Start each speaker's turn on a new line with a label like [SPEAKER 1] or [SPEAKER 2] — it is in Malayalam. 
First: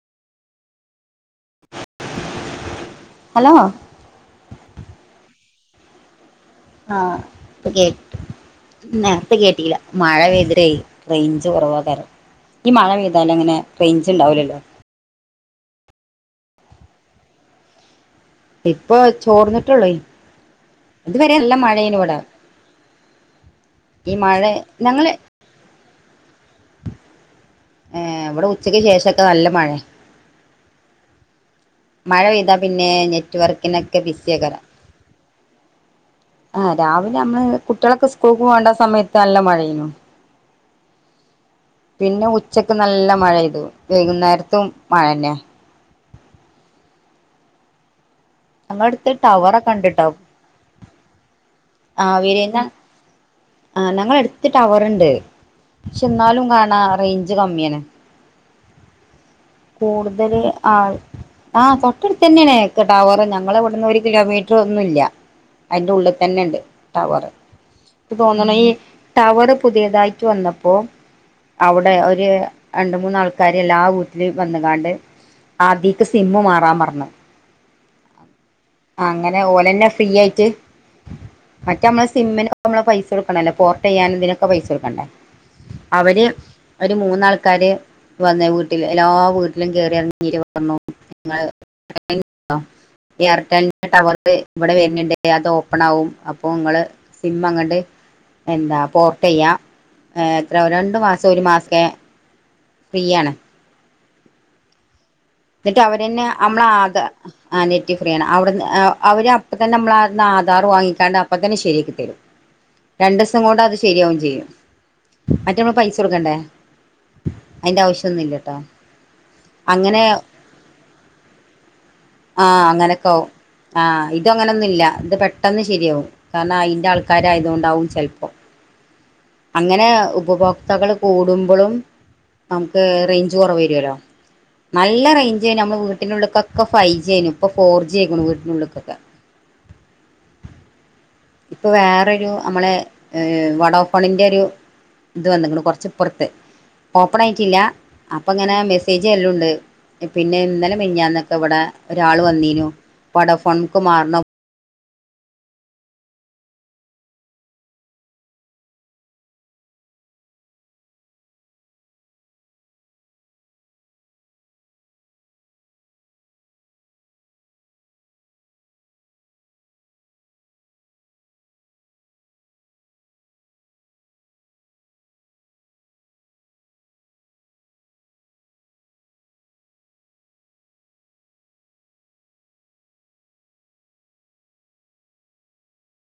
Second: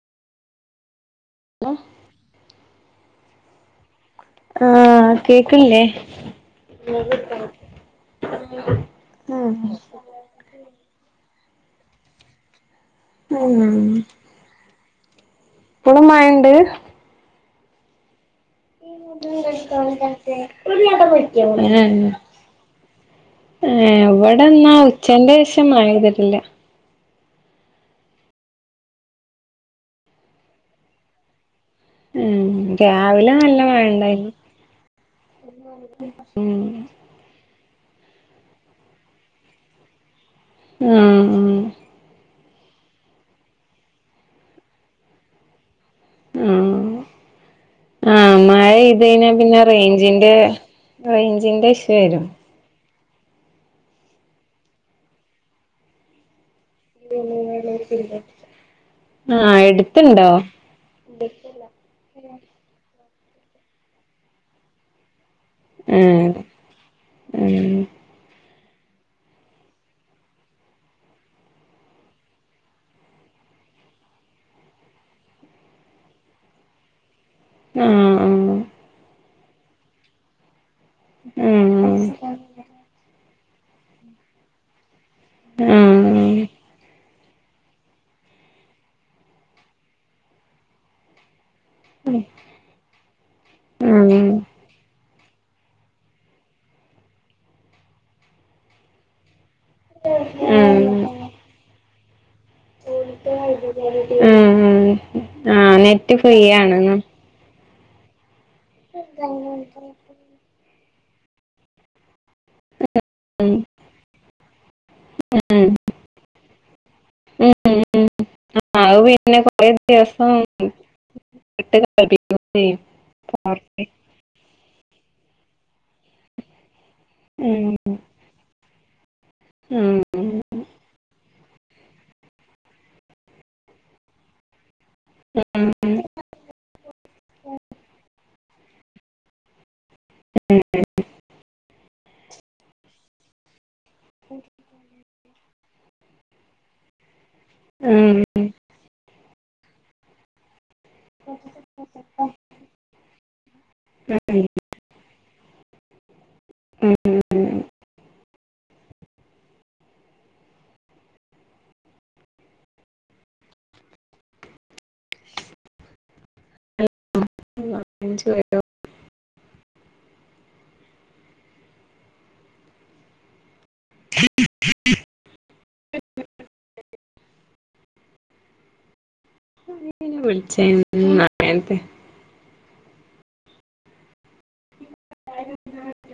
[SPEAKER 1] [unintelligible]
[SPEAKER 2] ഹലോ
[SPEAKER 1] ആഹ് കേക്കില്ലേ
[SPEAKER 2] ആഹഹ് ഇപ്പ കേട്ട് നേരത്തെ
[SPEAKER 1] ഉം
[SPEAKER 2] കേട്ടില മഴ പെയ്തിര് റേഞ്ച് കുറവാ കരം ഈ മഴ പെയ്താല
[SPEAKER 1] ഉം
[SPEAKER 2] അങ്ങനെ റേഞ്ച് ഉണ്ടാവില്ലല്ലോ
[SPEAKER 1] ഇപ്പളും മഴണ്ട്
[SPEAKER 2] ഇപ്പൊ ചോർന്നിട്ടുള്ളൂ
[SPEAKER 1] ഏഹ്
[SPEAKER 2] ഇതുവരെ അല്ല മഴേന് ഇവിടെ
[SPEAKER 1] ഏഹ്
[SPEAKER 2] ഈ മഴ
[SPEAKER 1] എവിടെന്നാ
[SPEAKER 2] ഞങ്ങള്
[SPEAKER 1] ഉച്ചന്റെഷം മഴ പെയ്തിട്ടില്ല
[SPEAKER 2] ഏഹ് ഇവിടെ ഉച്ചയ്ക്ക് ശേഷംക്കെ നല്ല മഴ മഴ
[SPEAKER 1] ഉം
[SPEAKER 2] പെയ്താ പിന്നെ
[SPEAKER 1] രാവിലെ
[SPEAKER 2] നെറ്റ്
[SPEAKER 1] നല്ല
[SPEAKER 2] വർക്കിനൊക്കെ
[SPEAKER 1] മഴണ്ടായിരുന്നു
[SPEAKER 2] ബിസിയകരാം
[SPEAKER 1] [inaudible]
[SPEAKER 2] ആഹ് രാവിലെ നമ്മള് കുട്ട്യേളൊക്കെ സ്കൂൾക്ക് പോകേണ്ട സമയത്ത് നല്ല മഴനു
[SPEAKER 1] ആഹ് ആഹ്
[SPEAKER 2] പിന്നെ ഉച്ചക്ക് നല്ല മഴെയ്തു വൈകുന്നേരത്തും മഴന്നെ.
[SPEAKER 1] ഉം ആ
[SPEAKER 2] ഞങ്ങളടുത്ത്
[SPEAKER 1] മഴയ്തഴിഞ്ഞാ പിന്നെ
[SPEAKER 2] ടവറൊക്കെ ഉണ്ട്ട്ടോ
[SPEAKER 1] റേഞ്ചിന്റെ റേഞ്ചിന്റെ ഇഷ്യ വരും.
[SPEAKER 2] പിന്ന ആഹ് ഞങ്ങളെടുത്ത് ടവർണ്ട് പക്ഷെ എന്നാലും കാണാ റേഞ്ച് കമ്മിയാണ്.
[SPEAKER 1] [unintelligible]
[SPEAKER 2] കൂടുതൽ ആൾ. ആഹ് തൊട്ടടുത്തന്നെണ് ക്ക് ടവർ ഞങ്ങളവിടുന്ന് ഒരു കിലോമീറ്റർ ഒന്നും ഇല്ല. അയ്ന്റെ
[SPEAKER 1] ഉം
[SPEAKER 2] ഉള്ളിൽതന്നെണ്ട്. ടവർ
[SPEAKER 1] ഉം
[SPEAKER 2] ഇക്ക് തോന്നുണ് ഇ ടവർ പുതിയതായിട്ട് വന്നപ്പോ. അവിടെ ഒരു രണ്ട് മൂന്നാൾക്കാരല്ലാ ആ ല് വന്നുകാണ്ട് ആതീക്ക് സിമ്മ് മാറാൻ പറഞ്ഞു.
[SPEAKER 1] ആഹ്.
[SPEAKER 2] ആങ്ങനെ ഓലന്നെ ഫ്രീയായിട്ട്.
[SPEAKER 1] ഉം.
[SPEAKER 2] മറ്റെ നമ്മള് സിമ്മിനോക്കെ പൈസ കൊടുക്കണല്ലേ പോർട്ട് ചെയ്യാനതിനൊക്കെ പൈസ കൊടുക്കണ്ടേ.
[SPEAKER 1] ആഹ്
[SPEAKER 2] അവര്
[SPEAKER 1] ആഹ്
[SPEAKER 2] ഒരു മൂന്നാൾ. കാര് വന്ന് വീട്ടിൽ എല്ലാ വീട്ടിലും കയറിറീര് തന്നു [unintelligible] ടവർ ഇവിടെ വരുന്നുണ്ട് അതോ. പ്പണാവും അപ്പൊ നിങ്ങള് സിം അങ്ങണ്ട് എന്താ പോർട്ടയ്യാ. എത്ര രണ്ടു മാസം ഒരു മാസക്കെ ഫ്രീയാണ്.
[SPEAKER 1] ഉം ആഹ്
[SPEAKER 2] എന്നിട്ട്
[SPEAKER 1] നെറ്റ്
[SPEAKER 2] അവരന്നെ നമ്മളെ
[SPEAKER 1] ഫ്രീയാണ്.
[SPEAKER 2] ആധാ ആ നെറ്റ് ഫ്രീ ആണ് അവിടെന്ന് അവർ അപ്പംത്തന്നെ നമ്മള അന്ന് ആധാർ വാങ്ങിക്കാണ്ട് അപ്പംത്തന്നെ ശരിയാക്കി തരും. രണ്ടീസം കൊണ്ട് അത് ശരിയാവും ചെയ്യും. മറ്റേ നമ്മള് പൈസ കൊടുക്കണ്ടേ അതിന്റെ ആവശ്യംന്നുംല്ലട്ടോ.
[SPEAKER 1] അത് പിന്നെ കൊറേ ദിവസം
[SPEAKER 2] ആഹ് അങ്ങനൊക്കാവും
[SPEAKER 1] [unintelligible]
[SPEAKER 2] ആഹ് ഇതങ്ങനൊന്നുല്ല. ത് പെട്ടെന്ന് ശരിയാവും കാരണം അയ്ന്റാൾക ക്കാരായത്കൊണ്ടാവും ചെൽപ്പോ അങ്ങനെ ഉപഭോക് തകള് കൂടുമ്പളും നമുക്ക് റൈഞ്ച് കൊറവരുല്ലോ നല്ല റൈ ഞ്ചേനി. അമ്മളെ വീട്ടിനുള്ളിക്കൊക്കെ ഫൈ് ജി ഏനി. ഇപ്പ ഫോർ ജി ആയിക്കുണു വീട്ടിനുള്ള്ക്കൊക്കെ.
[SPEAKER 1] തന്നേ
[SPEAKER 2] ഇപ്പൊ വേറൊരു അമ്മളെ വട ഫോണിന്റെരു ഇത് വന്ന്ക്കു ണ് കൊർച്ച്പ്പൊർത്ത്, ഓപ്പണായിട്ടില്ല. അ പ്പങ്ങനെ മെസ്സേജ് വെര്ലുണ്ട്. പിന്നെ ഇന്നലെ മിഞ്ഞാന്നൊക്കെ വടെ ഒരാള് വന്നീനു വടാഫോൺക്ക് മാറണൊ.
[SPEAKER 1] ഏഹ് വിളിച്ച [unintelligible] ത്തെ [inaudible]